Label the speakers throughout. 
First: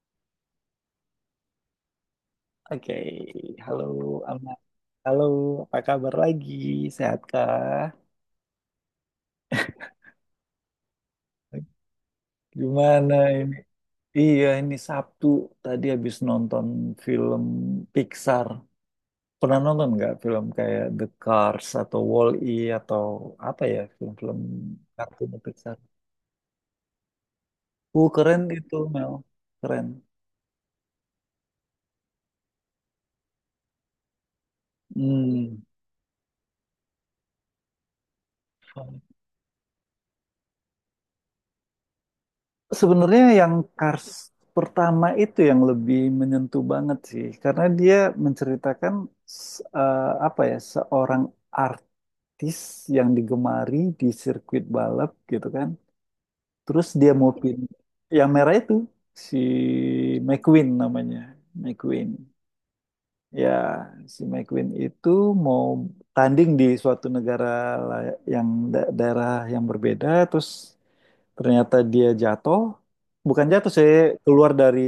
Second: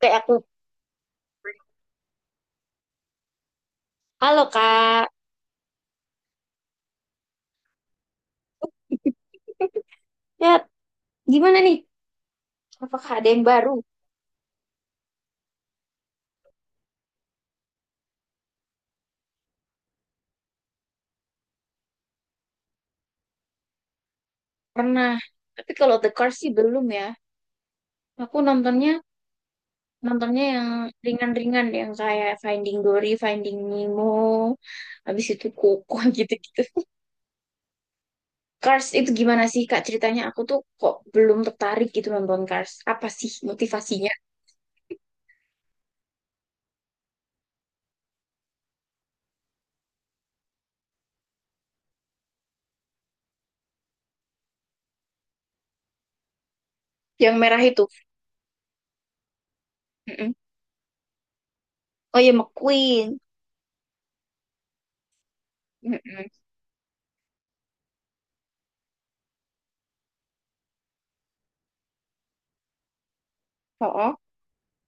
Speaker 1: Kayak aku,
Speaker 2: Oke, halo
Speaker 1: halo
Speaker 2: Alma.
Speaker 1: kak.
Speaker 2: Halo, apa kabar lagi? Sehatkah?
Speaker 1: ya, gimana nih? Apakah
Speaker 2: Gimana
Speaker 1: ada yang
Speaker 2: ini?
Speaker 1: baru?
Speaker 2: Iya, ini Sabtu tadi habis nonton film Pixar. Pernah nonton nggak film kayak The Cars atau Wall-E atau apa ya film-film
Speaker 1: Pernah.
Speaker 2: kartun
Speaker 1: Tapi
Speaker 2: Pixar?
Speaker 1: kalau The Cars sih belum ya.
Speaker 2: Uh,
Speaker 1: Aku
Speaker 2: keren itu
Speaker 1: nontonnya
Speaker 2: Mel, keren.
Speaker 1: nontonnya yang ringan-ringan yang kayak Finding Dory, Finding Nemo, habis itu
Speaker 2: Hmm.
Speaker 1: Koko gitu-gitu. Cars itu gimana sih Kak ceritanya? Aku tuh kok belum tertarik gitu nonton Cars. Apa
Speaker 2: Sebenarnya
Speaker 1: sih
Speaker 2: yang Cars
Speaker 1: motivasinya?
Speaker 2: pertama itu yang lebih menyentuh banget sih, karena dia menceritakan apa ya seorang artis yang digemari di sirkuit balap gitu kan. Terus dia mau
Speaker 1: Yang
Speaker 2: pin
Speaker 1: merah itu.
Speaker 2: yang merah itu si
Speaker 1: Mm-mm.
Speaker 2: McQueen namanya, McQueen.
Speaker 1: Oh ya, McQueen.
Speaker 2: Ya, si McQueen itu mau
Speaker 1: Mm-mm.
Speaker 2: tanding di suatu negara yang daerah yang berbeda, terus ternyata dia jatuh, bukan jatuh sih,
Speaker 1: Oh, oh.
Speaker 2: keluar dari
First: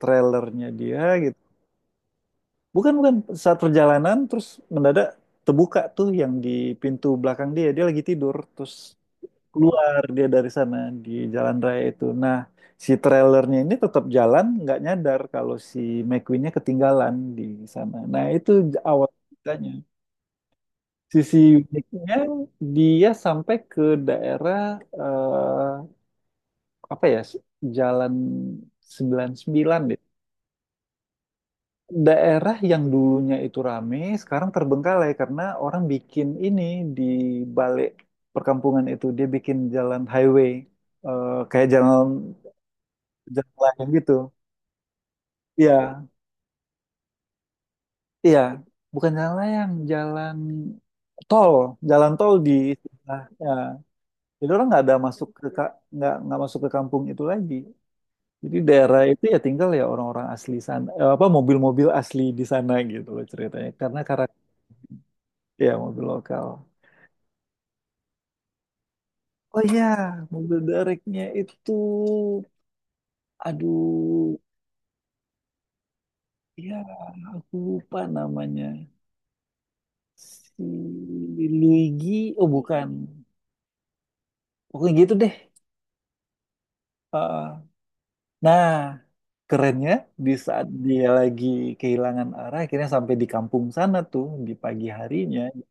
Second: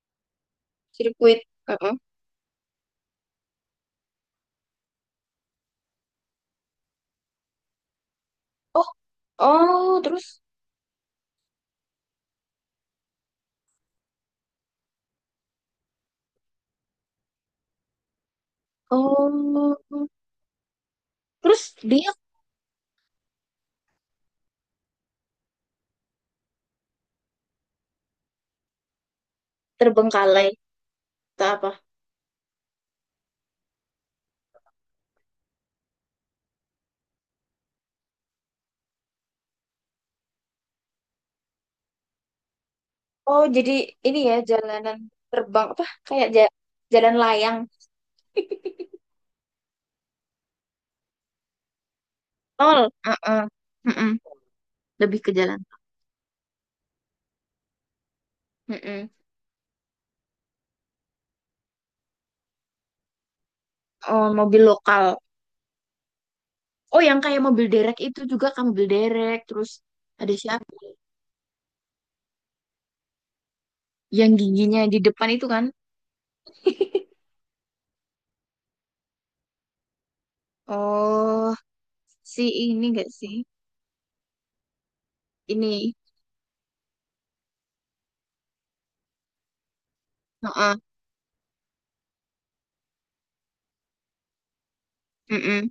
Speaker 2: trailernya dia gitu.
Speaker 1: Sirkuit. Oh, oh.
Speaker 2: Bukan, bukan, saat perjalanan terus mendadak terbuka tuh yang di pintu belakang dia, dia lagi tidur, terus
Speaker 1: Oh, oh,
Speaker 2: keluar dia
Speaker 1: terus?
Speaker 2: dari sana di jalan raya itu. Nah, si trailernya ini tetap jalan, nggak nyadar kalau si McQueen-nya ketinggalan di sana. Nah, itu awal ceritanya.
Speaker 1: Oh,
Speaker 2: Sisi
Speaker 1: terus dia
Speaker 2: uniknya dia sampai ke daerah eh, apa ya jalan 99 deh.
Speaker 1: terbengkalai atau apa?
Speaker 2: Daerah yang dulunya itu rame sekarang terbengkalai karena orang bikin ini di balik perkampungan itu dia bikin jalan highway, kayak jalan
Speaker 1: Oh,
Speaker 2: jalan
Speaker 1: jadi
Speaker 2: layang gitu.
Speaker 1: ini ya jalanan terbang apa
Speaker 2: Iya,
Speaker 1: kayak jalan layang.
Speaker 2: iya, bukan jalan layang, tol, jalan tol di
Speaker 1: Tol,
Speaker 2: sebelah.
Speaker 1: heeh.
Speaker 2: Ya.
Speaker 1: Heeh.
Speaker 2: Jadi orang nggak ada
Speaker 1: Lebih
Speaker 2: masuk
Speaker 1: ke
Speaker 2: ke
Speaker 1: jalan.
Speaker 2: nggak masuk ke kampung itu lagi. Jadi daerah
Speaker 1: Mm-mm.
Speaker 2: itu ya tinggal ya orang-orang asli sana, apa mobil-mobil asli di sana gitu loh ceritanya. Karena
Speaker 1: Oh,
Speaker 2: karakter
Speaker 1: mobil lokal.
Speaker 2: ya mobil lokal.
Speaker 1: Oh, yang kayak mobil derek itu juga kan mobil derek.
Speaker 2: Oh
Speaker 1: Terus
Speaker 2: iya,
Speaker 1: ada
Speaker 2: mobil
Speaker 1: siapa?
Speaker 2: dereknya itu, aduh,
Speaker 1: Yang giginya di depan itu kan?
Speaker 2: ya aku lupa namanya. Si
Speaker 1: Oh,
Speaker 2: Luigi,
Speaker 1: si
Speaker 2: oh
Speaker 1: ini
Speaker 2: bukan,
Speaker 1: gak sih?
Speaker 2: pokoknya gitu deh.
Speaker 1: Ini,
Speaker 2: Heeh. Nah, kerennya di saat
Speaker 1: heeh,
Speaker 2: dia lagi kehilangan arah, akhirnya sampai di kampung sana tuh di pagi harinya.
Speaker 1: heeh.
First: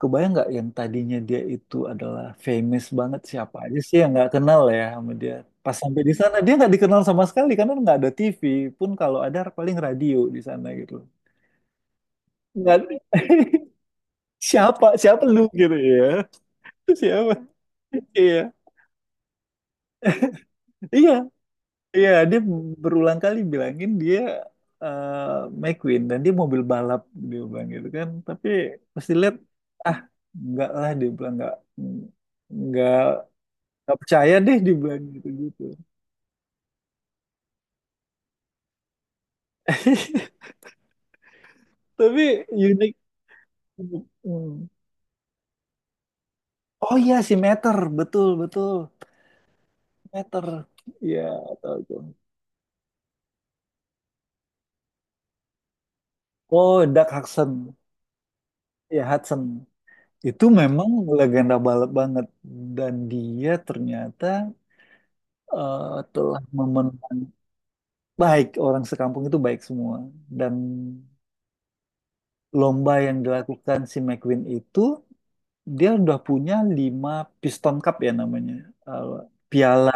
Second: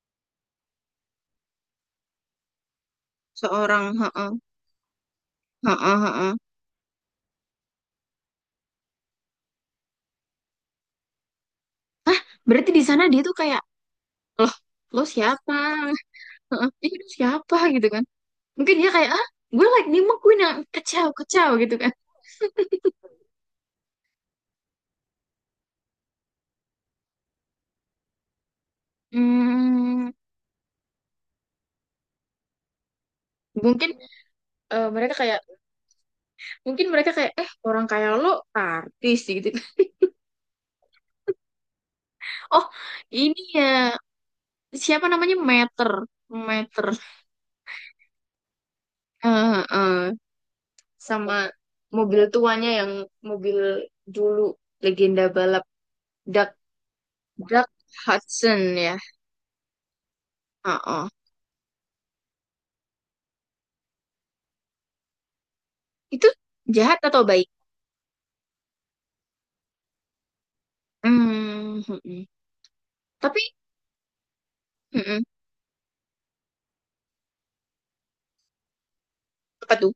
Speaker 2: Kebayang nggak yang tadinya dia itu adalah famous banget, siapa aja
Speaker 1: Seorang,
Speaker 2: sih yang nggak
Speaker 1: heeh,
Speaker 2: kenal ya sama dia. Pas
Speaker 1: heeh,
Speaker 2: sampai di
Speaker 1: heeh.
Speaker 2: sana dia nggak dikenal sama sekali karena nggak ada TV pun, kalau ada paling radio di sana gitu.
Speaker 1: Berarti
Speaker 2: Nggak
Speaker 1: di
Speaker 2: ada.
Speaker 1: sana dia tuh kayak, loh,
Speaker 2: Siapa
Speaker 1: lo
Speaker 2: siapa lu
Speaker 1: siapa?
Speaker 2: gitu ya,
Speaker 1: Heeh, "Ih, ini
Speaker 2: siapa.
Speaker 1: siapa gitu kan,
Speaker 2: Iya
Speaker 1: mungkin dia kayak ah, gue Lightning McQueen yang kacau
Speaker 2: iya
Speaker 1: kacau gitu kan."
Speaker 2: iya, dia berulang kali bilangin dia eh, McQueen dan dia mobil balap, dia bilang gitu kan, tapi pasti lihat ah
Speaker 1: Hmm,
Speaker 2: nggak lah. Dia bilang nggak
Speaker 1: mungkin
Speaker 2: nggak percaya deh
Speaker 1: eh,
Speaker 2: dibilang
Speaker 1: mereka kayak
Speaker 2: gitu-gitu.
Speaker 1: mungkin mereka kayak eh, orang kayak lo artis sih, gitu.
Speaker 2: Tapi
Speaker 1: Oh,
Speaker 2: unik.
Speaker 1: ini ya,
Speaker 2: Hmm.
Speaker 1: siapa namanya? Meter, Meter.
Speaker 2: Oh iya si Meter, betul betul.
Speaker 1: Eh, eh,
Speaker 2: Meter. Iya,
Speaker 1: sama
Speaker 2: tahu itu.
Speaker 1: mobil tuanya yang mobil dulu legenda balap, Doug
Speaker 2: Oh, Doug
Speaker 1: Doug
Speaker 2: Hudson.
Speaker 1: Hudson ya.
Speaker 2: Ya Hudson. Itu
Speaker 1: Oh,
Speaker 2: memang
Speaker 1: oh.
Speaker 2: legenda balap banget dan dia ternyata eh,
Speaker 1: Itu
Speaker 2: telah
Speaker 1: jahat
Speaker 2: memenang
Speaker 1: atau baik?
Speaker 2: baik orang sekampung itu baik semua dan
Speaker 1: Hmm, mm-mm.
Speaker 2: lomba yang
Speaker 1: Tapi
Speaker 2: dilakukan si McQueen itu,
Speaker 1: mm-mm.
Speaker 2: dia udah punya lima Piston Cup ya namanya. Eh,
Speaker 1: Apa
Speaker 2: piala
Speaker 1: tuh?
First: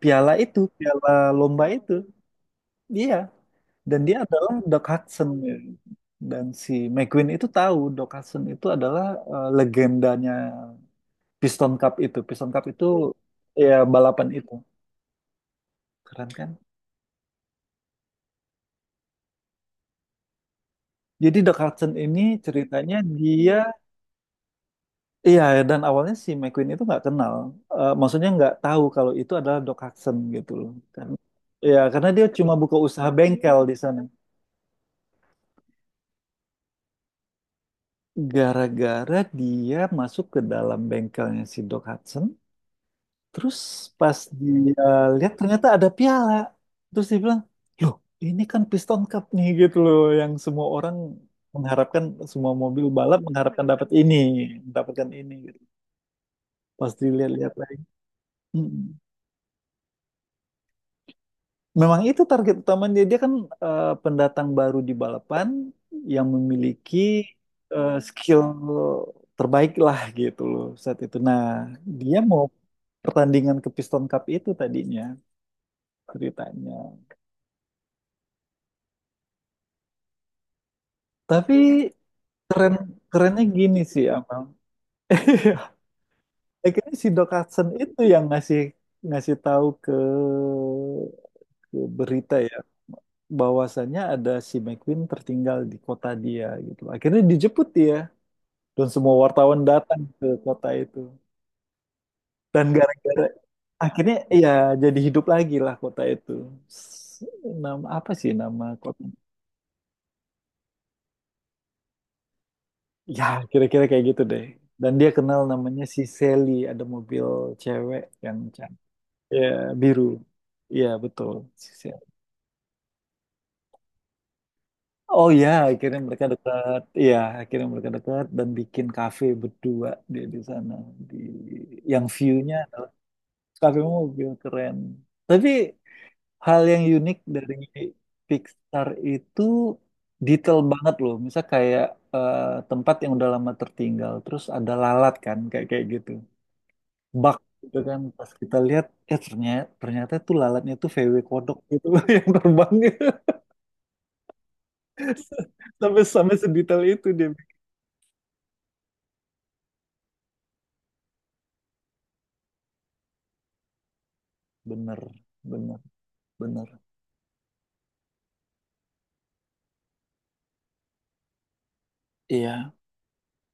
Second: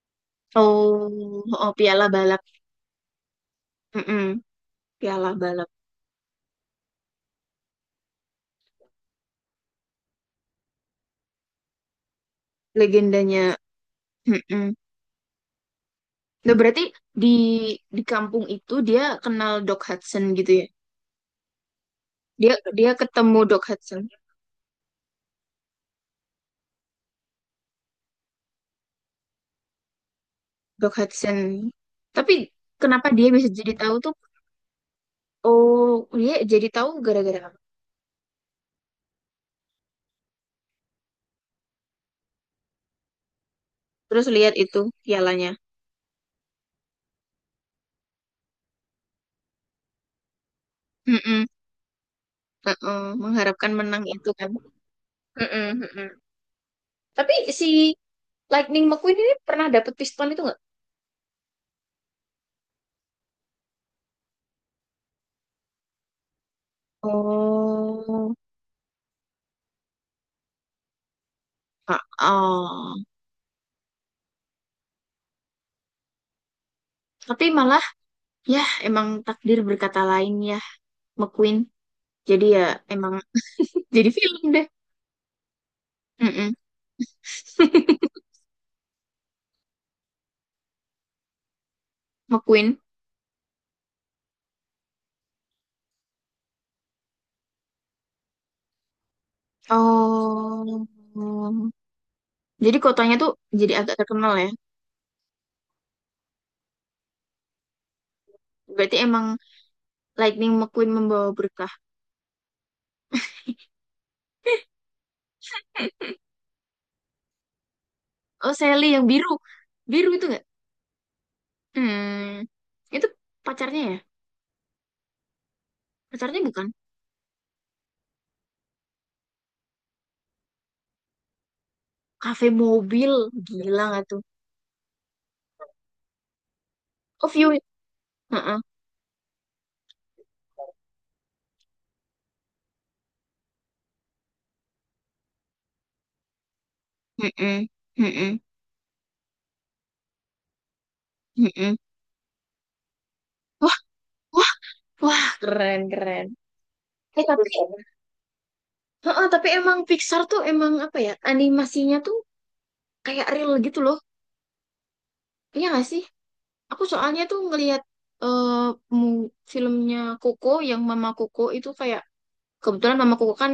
Speaker 2: piala itu, piala
Speaker 1: Oh,
Speaker 2: lomba
Speaker 1: oh,
Speaker 2: itu.
Speaker 1: piala balap.
Speaker 2: Iya, dan dia
Speaker 1: Mm-mm,
Speaker 2: adalah Doc Hudson.
Speaker 1: piala
Speaker 2: Ya.
Speaker 1: balap.
Speaker 2: Dan si McQueen itu tahu Doc Hudson itu adalah legendanya Piston Cup itu. Piston Cup itu
Speaker 1: Legendanya.
Speaker 2: ya balapan itu.
Speaker 1: Mm-mm.
Speaker 2: Keren
Speaker 1: Nah,
Speaker 2: kan?
Speaker 1: berarti di di kampung itu dia kenal Doc Hudson gitu ya.
Speaker 2: Jadi Doc Hudson ini
Speaker 1: Dia dia
Speaker 2: ceritanya
Speaker 1: ketemu
Speaker 2: dia.
Speaker 1: Doc Hudson.
Speaker 2: Iya, dan awalnya si McQueen itu nggak kenal. Eh, maksudnya nggak tahu kalau itu adalah Doc Hudson gitu loh.
Speaker 1: Doc
Speaker 2: Kan,
Speaker 1: Hudson.
Speaker 2: ya karena dia
Speaker 1: Tapi
Speaker 2: cuma buka usaha
Speaker 1: kenapa dia bisa
Speaker 2: bengkel di
Speaker 1: jadi
Speaker 2: sana.
Speaker 1: tahu tuh? Oh, dia jadi tahu gara-gara apa?
Speaker 2: Gara-gara dia masuk ke dalam bengkelnya si Doc Hudson, terus pas
Speaker 1: Terus
Speaker 2: dia
Speaker 1: lihat itu
Speaker 2: lihat
Speaker 1: pialanya.
Speaker 2: ternyata ada piala, terus dia bilang, loh ini kan Piston Cup nih gitu loh, yang semua orang
Speaker 1: Mm-mm,
Speaker 2: mengharapkan, semua mobil
Speaker 1: uh-uh.
Speaker 2: balap mengharapkan
Speaker 1: Mengharapkan
Speaker 2: dapat
Speaker 1: menang
Speaker 2: ini,
Speaker 1: itu kan.
Speaker 2: mendapatkan ini. Gitu.
Speaker 1: Mm-mm, mm-mm.
Speaker 2: Pas
Speaker 1: Tapi
Speaker 2: dilihat-lihat
Speaker 1: si
Speaker 2: lagi,
Speaker 1: Lightning
Speaker 2: "Mm-mm."
Speaker 1: McQueen ini pernah dapat piston itu nggak?
Speaker 2: Memang itu target utamanya. Dia Dia kan pendatang baru di balapan yang memiliki
Speaker 1: Oh,
Speaker 2: skill terbaik lah gitu loh saat itu. Nah,
Speaker 1: ah,
Speaker 2: dia mau
Speaker 1: ah.
Speaker 2: pertandingan ke Piston Cup itu tadinya ceritanya.
Speaker 1: Tapi malah ya emang takdir berkata lain ya,
Speaker 2: Tapi
Speaker 1: McQueen. Jadi ya
Speaker 2: keren
Speaker 1: emang
Speaker 2: kerennya gini sih,
Speaker 1: jadi film
Speaker 2: Abang.
Speaker 1: deh. Mm-mm,
Speaker 2: Akhirnya si Doc Hudson itu yang ngasih ngasih tahu ke berita ya
Speaker 1: McQueen.
Speaker 2: bahwasannya ada si McQueen tertinggal di kota dia gitu. Akhirnya dijemput dia dan semua wartawan datang ke kota
Speaker 1: Oh.
Speaker 2: itu dan
Speaker 1: Jadi kotanya
Speaker 2: gara-gara
Speaker 1: tuh jadi agak
Speaker 2: akhirnya
Speaker 1: terkenal ya.
Speaker 2: ya jadi hidup lagi lah kota itu. S- nama apa sih nama
Speaker 1: Berarti
Speaker 2: kota,
Speaker 1: emang Lightning McQueen membawa berkah.
Speaker 2: ya kira-kira kayak gitu deh, dan dia kenal namanya si Sally, ada mobil cewek yang
Speaker 1: Oh,
Speaker 2: cantik,
Speaker 1: Sally yang biru.
Speaker 2: ya biru.
Speaker 1: Biru itu nggak.
Speaker 2: Iya betul si Sally.
Speaker 1: Hmm. Itu pacarnya ya?
Speaker 2: Oh ya, akhirnya mereka
Speaker 1: Pacarnya bukan.
Speaker 2: dekat. Iya, akhirnya mereka dekat dan bikin kafe berdua dia di sana di yang
Speaker 1: Kafe
Speaker 2: view-nya
Speaker 1: mobil.
Speaker 2: kafe
Speaker 1: Gila nggak tuh?
Speaker 2: mobil keren. Tapi hal yang unik
Speaker 1: Oh, view.
Speaker 2: dari
Speaker 1: Heeh.
Speaker 2: Pixar itu detail banget loh. Misal kayak eh, tempat yang udah lama tertinggal, terus ada lalat kan, kayak kayak gitu. Bak
Speaker 1: Heeh.
Speaker 2: gitu kan, pas
Speaker 1: Heeh.
Speaker 2: kita lihat, ternyata ternyata tuh lalatnya tuh VW kodok
Speaker 1: Heeh.
Speaker 2: gitu yang terbang gitu
Speaker 1: Wah, wah, wah, keren,
Speaker 2: sampai
Speaker 1: keren.
Speaker 2: sampai sedetail itu
Speaker 1: Eh,
Speaker 2: dia.
Speaker 1: tapi heeh, tapi emang Pixar tuh emang apa ya, animasinya tuh kayak real gitu loh,
Speaker 2: Bener,
Speaker 1: iya
Speaker 2: bener,
Speaker 1: gak sih?
Speaker 2: bener.
Speaker 1: Aku soalnya tuh ngelihat eh, filmnya Koko yang Mama Koko itu kayak,
Speaker 2: Iya,
Speaker 1: kebetulan Mama Koko kan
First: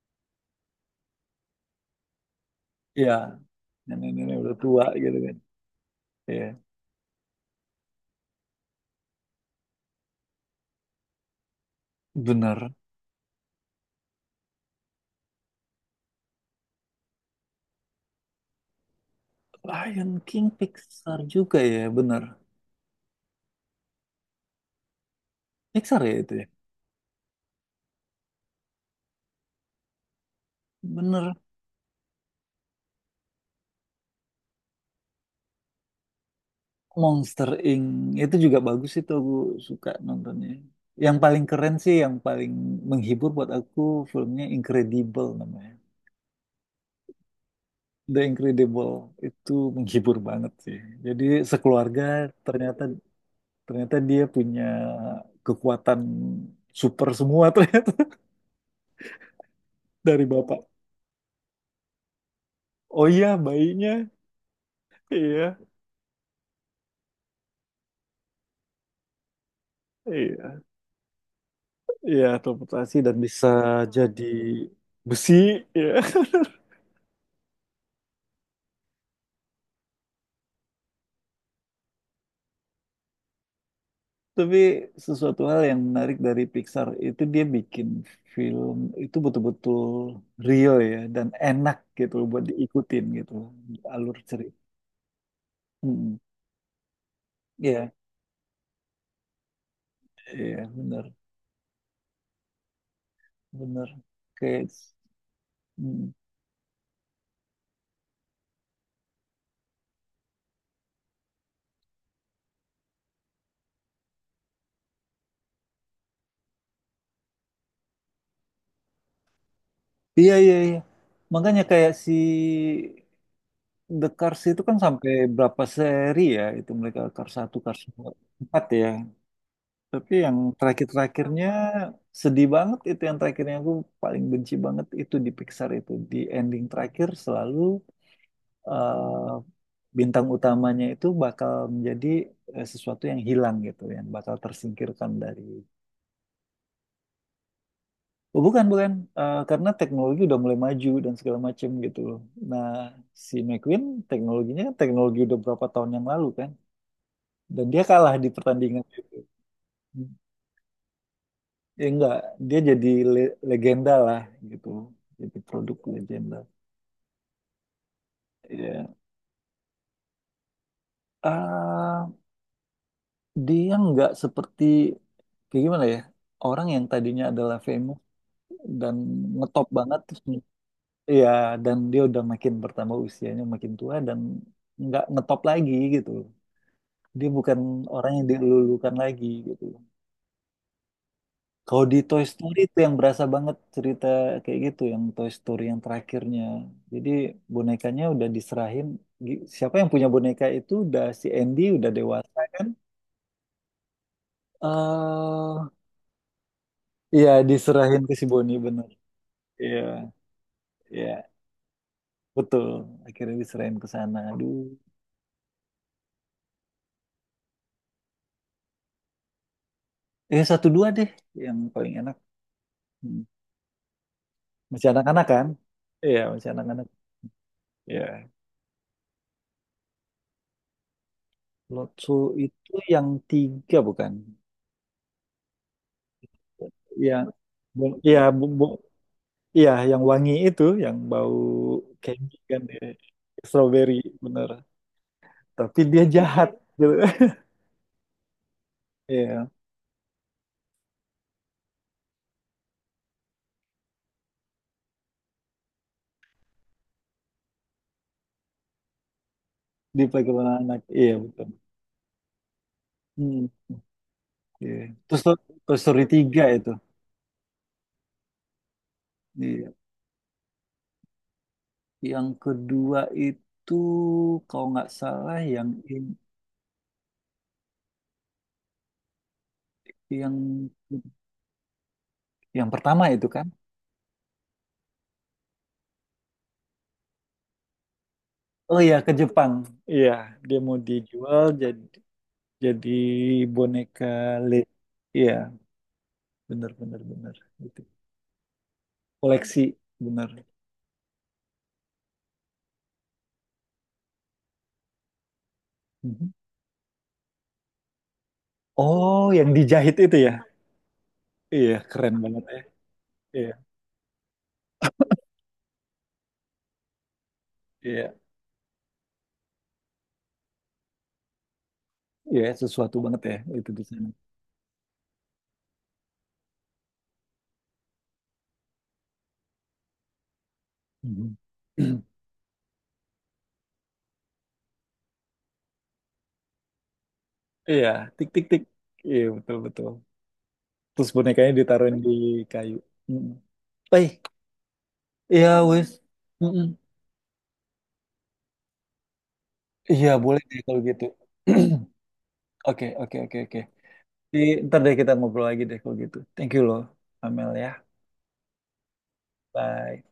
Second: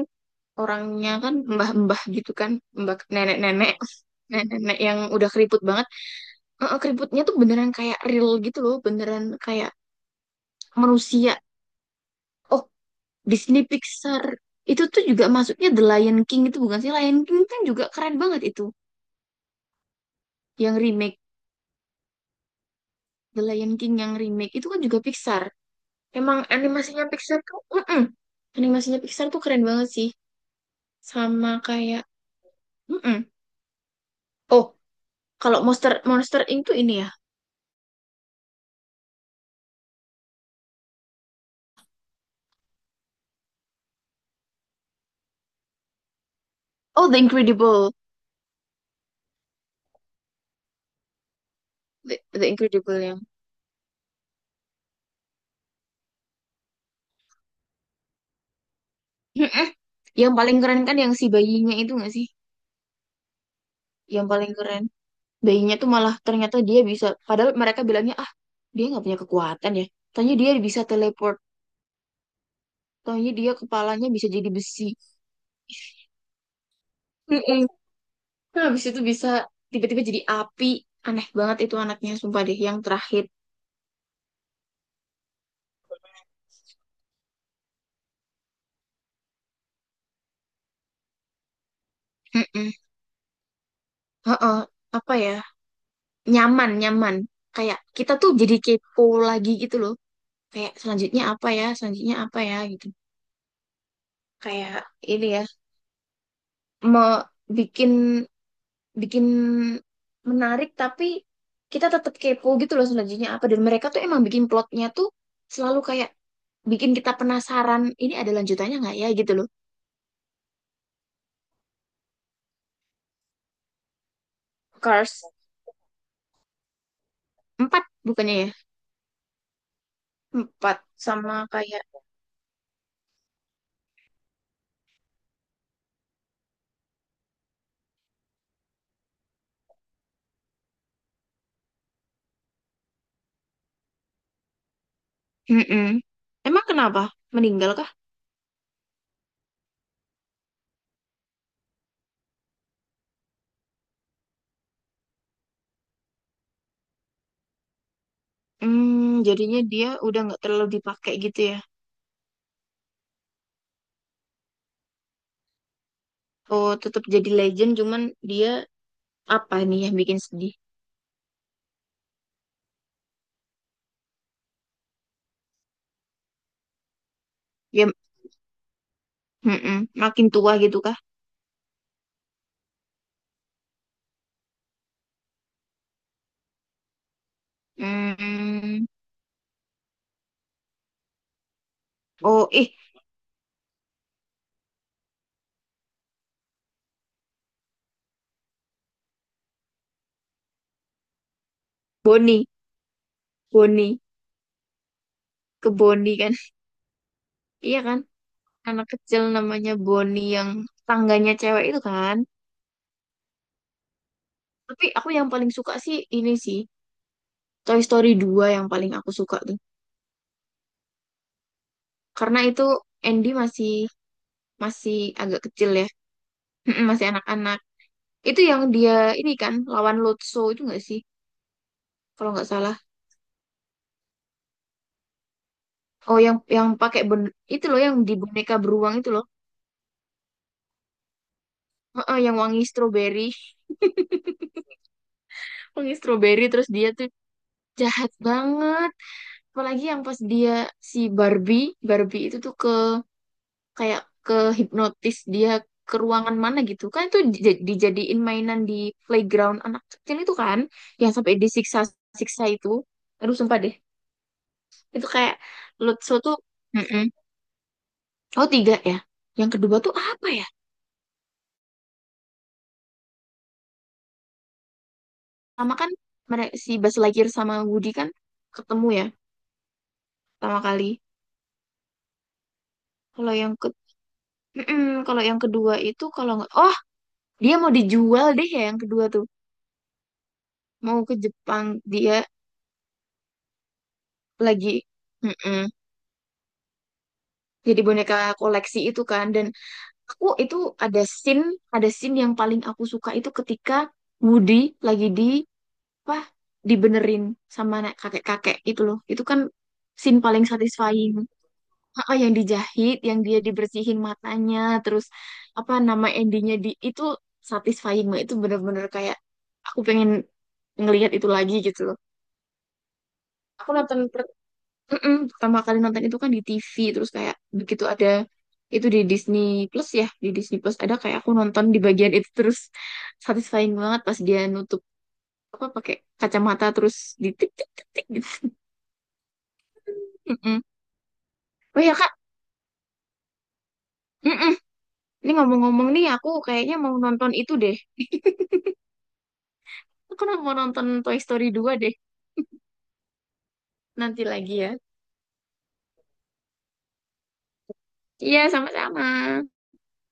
Speaker 1: orangnya kan mbah-mbah gitu kan, mbah
Speaker 2: iya.
Speaker 1: nenek-nenek,
Speaker 2: Nenek-nenek udah
Speaker 1: nenek-nenek
Speaker 2: tua
Speaker 1: yang
Speaker 2: gitu
Speaker 1: udah
Speaker 2: kan.
Speaker 1: keriput banget.
Speaker 2: Iya,
Speaker 1: Heeh, keriputnya tuh beneran kayak real gitu loh, beneran kayak manusia. Oh,
Speaker 2: bener.
Speaker 1: Disney Pixar itu tuh juga masuknya The Lion King itu bukan sih? Lion King kan juga keren banget itu,
Speaker 2: Lion King
Speaker 1: yang remake.
Speaker 2: Pixar juga ya, bener.
Speaker 1: The Lion King yang remake itu kan juga Pixar.
Speaker 2: Pixar ya itu
Speaker 1: Emang
Speaker 2: ya.
Speaker 1: animasinya Pixar tuh, mm-mm. Animasinya Pixar tuh keren banget sih.
Speaker 2: Bener.
Speaker 1: Sama kayak, mm-mm. Oh, kalau Monster Monster Inc tuh ini ya.
Speaker 2: Monster Inc. itu juga bagus, itu aku suka nontonnya. Yang paling keren sih, yang paling menghibur buat aku filmnya Incredible namanya.
Speaker 1: Oh, The Incredible.
Speaker 2: The Incredible itu menghibur banget sih. Jadi sekeluarga
Speaker 1: The, The
Speaker 2: ternyata
Speaker 1: Incredible yang,
Speaker 2: ternyata dia punya kekuatan super semua ternyata
Speaker 1: mm-mm.
Speaker 2: dari
Speaker 1: Yang paling
Speaker 2: bapak.
Speaker 1: keren kan yang si bayinya itu nggak sih?
Speaker 2: Oh iya bayinya,
Speaker 1: Yang paling keren.
Speaker 2: iya
Speaker 1: Bayinya tuh malah ternyata dia bisa. Padahal mereka bilangnya ah, dia nggak punya kekuatan ya. Tanya dia
Speaker 2: iya
Speaker 1: bisa teleport.
Speaker 2: iya teleportasi dan
Speaker 1: Tanya
Speaker 2: bisa
Speaker 1: dia kepalanya
Speaker 2: jadi
Speaker 1: bisa jadi besi.
Speaker 2: besi. Iya.
Speaker 1: Terus habis itu bisa tiba-tiba jadi api. Aneh banget itu anaknya, sumpah deh. Yang terakhir.
Speaker 2: Tapi sesuatu hal yang menarik dari Pixar itu dia bikin film itu betul-betul real ya dan enak gitu loh buat
Speaker 1: Mm-mm.
Speaker 2: diikutin gitu loh, alur cerita.
Speaker 1: Heeh. Apa ya?
Speaker 2: Mm.
Speaker 1: Nyaman, nyaman. Kayak
Speaker 2: Iya,
Speaker 1: kita tuh jadi kepo lagi gitu loh.
Speaker 2: iya
Speaker 1: Kayak
Speaker 2: benar,
Speaker 1: selanjutnya apa ya? Selanjutnya apa ya? Gitu.
Speaker 2: benar. Kayak
Speaker 1: Kayak ini ya.
Speaker 2: mm.
Speaker 1: Mau bikin bikin menarik tapi kita tetap kepo gitu loh, selanjutnya apa. Dan mereka tuh emang bikin plotnya tuh selalu kayak bikin kita penasaran. Ini ada lanjutannya nggak ya gitu loh.
Speaker 2: Iya, iya, iya. Makanya kayak si The Cars itu kan sampai
Speaker 1: Cars
Speaker 2: berapa seri ya itu mereka Cars satu Cars
Speaker 1: empat
Speaker 2: 2,
Speaker 1: bukannya ya?
Speaker 2: 4 ya. Tapi yang
Speaker 1: Empat sama
Speaker 2: terakhir-terakhirnya
Speaker 1: kayak,
Speaker 2: sedih banget, itu yang terakhirnya aku paling benci banget itu di Pixar itu. Di ending terakhir selalu eh, bintang utamanya itu bakal menjadi sesuatu yang hilang gitu, yang bakal tersingkirkan dari.
Speaker 1: mm-mm. Emang kenapa? Meninggal kah?
Speaker 2: Oh, bukan bukan. Eh, karena teknologi udah mulai maju dan segala macem gitu loh. Nah, si McQueen teknologinya, teknologi udah berapa tahun yang lalu kan, dan dia kalah di pertandingan itu.
Speaker 1: Hmm, jadinya dia udah nggak terlalu dipakai gitu ya.
Speaker 2: Ya enggak, dia jadi legenda lah gitu, jadi produk legenda
Speaker 1: Oh, tetap jadi legend, cuman dia
Speaker 2: ya.
Speaker 1: apa nih yang bikin sedih?
Speaker 2: Ah, dia nggak seperti, kayak gimana ya, orang yang tadinya adalah
Speaker 1: Ya,
Speaker 2: famous dan ngetop
Speaker 1: mm-mm,
Speaker 2: banget terus
Speaker 1: makin tua gitu kah?
Speaker 2: ya, dan dia udah makin bertambah usianya makin tua dan nggak ngetop lagi gitu, dia bukan orang yang
Speaker 1: Hmm.
Speaker 2: dilulukan lagi gitu. Kalau di Toy
Speaker 1: Oh,
Speaker 2: Story
Speaker 1: ih,
Speaker 2: itu yang berasa banget cerita kayak gitu, yang Toy Story yang terakhirnya. Jadi bonekanya udah diserahin. Siapa yang punya boneka itu udah si Andy udah dewasa
Speaker 1: Bonnie,
Speaker 2: kan?
Speaker 1: Bonnie,
Speaker 2: eh
Speaker 1: ke Bonnie kan?
Speaker 2: iya
Speaker 1: Iya kan?
Speaker 2: diserahin ke si Bonnie
Speaker 1: Anak
Speaker 2: bener.
Speaker 1: kecil namanya
Speaker 2: Iya,
Speaker 1: Bonnie yang
Speaker 2: iya
Speaker 1: tangganya cewek itu kan?
Speaker 2: betul. Akhirnya diserahin ke sana. Aduh,
Speaker 1: Tapi aku yang paling suka sih ini sih, Toy Story 2 yang paling aku suka tuh.
Speaker 2: satu dua deh yang paling enak.
Speaker 1: Karena itu
Speaker 2: Hmm.
Speaker 1: Andy masih
Speaker 2: Masih
Speaker 1: masih
Speaker 2: anak-anak
Speaker 1: agak
Speaker 2: kan?
Speaker 1: kecil ya,
Speaker 2: Iya masih
Speaker 1: mm-mm,
Speaker 2: anak-anak.
Speaker 1: masih anak-anak.
Speaker 2: Iya.
Speaker 1: Itu yang dia ini kan lawan Lotso itu nggak sih?
Speaker 2: Lotso
Speaker 1: Kalau nggak
Speaker 2: itu
Speaker 1: salah.
Speaker 2: yang tiga bukan?
Speaker 1: Oh, yang pakai
Speaker 2: Yang,
Speaker 1: itu loh, yang di
Speaker 2: iya.
Speaker 1: boneka beruang itu loh.
Speaker 2: Iya, yang wangi itu, yang bau
Speaker 1: Heeh,
Speaker 2: candy
Speaker 1: yang
Speaker 2: kan
Speaker 1: wangi
Speaker 2: ya,
Speaker 1: stroberi.
Speaker 2: strawberry bener. Tapi
Speaker 1: Wangi
Speaker 2: dia
Speaker 1: stroberi
Speaker 2: jahat
Speaker 1: terus dia
Speaker 2: gitu.
Speaker 1: tuh jahat banget.
Speaker 2: Iya,
Speaker 1: Apalagi yang pas dia si Barbie, Barbie itu tuh ke kayak ke hipnotis dia ke ruangan mana gitu. Kan itu dijadiin mainan di playground anak
Speaker 2: di
Speaker 1: kecil itu
Speaker 2: playground
Speaker 1: kan,
Speaker 2: anak. Iya
Speaker 1: yang sampai
Speaker 2: betul.
Speaker 1: disiksa-siksa itu. Aduh,
Speaker 2: Hmm,
Speaker 1: sumpah deh.
Speaker 2: iya.
Speaker 1: Itu
Speaker 2: Terus
Speaker 1: kayak
Speaker 2: Toy Story
Speaker 1: Lutfi tuh,
Speaker 2: tiga itu.
Speaker 1: mm-mm. Oh, tiga ya. Yang
Speaker 2: Iya.
Speaker 1: kedua tuh apa ya?
Speaker 2: Yang kedua itu kalau nggak salah, yang
Speaker 1: Pertama kan mereka si Buzz Lightyear sama Woody kan ketemu ya pertama
Speaker 2: yang
Speaker 1: kali.
Speaker 2: yang pertama itu
Speaker 1: Kalau
Speaker 2: kan.
Speaker 1: yang ke mm-mm, kalau yang kedua itu kalau nggak, oh dia mau dijual deh ya, yang
Speaker 2: Oh iya
Speaker 1: kedua
Speaker 2: ke
Speaker 1: tuh
Speaker 2: Jepang. Iya, dia mau
Speaker 1: mau ke
Speaker 2: dijual
Speaker 1: Jepang
Speaker 2: jadi
Speaker 1: dia,
Speaker 2: jadi boneka Lego.
Speaker 1: lagi
Speaker 2: Iya,
Speaker 1: mm-mm,
Speaker 2: bener bener bener. Itu
Speaker 1: jadi boneka koleksi itu kan. Dan
Speaker 2: koleksi
Speaker 1: aku
Speaker 2: bener.
Speaker 1: itu ada scene yang paling aku suka itu ketika Woody lagi di apa,
Speaker 2: Hmm.
Speaker 1: dibenerin sama anak kakek-kakek itu loh. Itu
Speaker 2: Oh,
Speaker 1: kan
Speaker 2: yang dijahit itu
Speaker 1: scene
Speaker 2: ya?
Speaker 1: paling satisfying.
Speaker 2: Iya,
Speaker 1: Ah,
Speaker 2: keren
Speaker 1: yang
Speaker 2: banget ya.
Speaker 1: dijahit, yang dia
Speaker 2: Iya,
Speaker 1: dibersihin matanya, terus apa nama endingnya di itu, satisfying
Speaker 2: iya,
Speaker 1: banget. Itu bener-bener kayak aku pengen ngelihat itu lagi gitu loh.
Speaker 2: iya, sesuatu banget ya itu
Speaker 1: Aku
Speaker 2: di
Speaker 1: nonton
Speaker 2: sana.
Speaker 1: mm-mm, pertama kali nonton itu kan di TV, terus kayak begitu ada itu di Disney Plus ya, di Disney Plus ada kayak aku
Speaker 2: Mhm.
Speaker 1: nonton di bagian itu terus satisfying banget pas dia nutup apa pakai kacamata terus ditik tik
Speaker 2: Iya,
Speaker 1: tik tik
Speaker 2: tik tik
Speaker 1: gitu.
Speaker 2: tik. Iya, betul betul. Terus bonekanya
Speaker 1: Oh ya
Speaker 2: ditaruhin di
Speaker 1: Kak,
Speaker 2: kayu. Mhm. Eh,
Speaker 1: mm-mm. Ini
Speaker 2: iya
Speaker 1: ngomong-ngomong
Speaker 2: wes.
Speaker 1: nih aku kayaknya
Speaker 2: Mhm.
Speaker 1: mau nonton itu deh.
Speaker 2: Iya,
Speaker 1: Aku
Speaker 2: boleh
Speaker 1: mau
Speaker 2: deh kalau
Speaker 1: nonton
Speaker 2: gitu.
Speaker 1: Toy Story 2 deh
Speaker 2: Oke, oke, oke, oke.
Speaker 1: nanti lagi ya.
Speaker 2: Ntar deh kita ngobrol lagi deh kalau gitu. Thank you loh, Amel ya.
Speaker 1: Iya, sama-sama.
Speaker 2: Bye.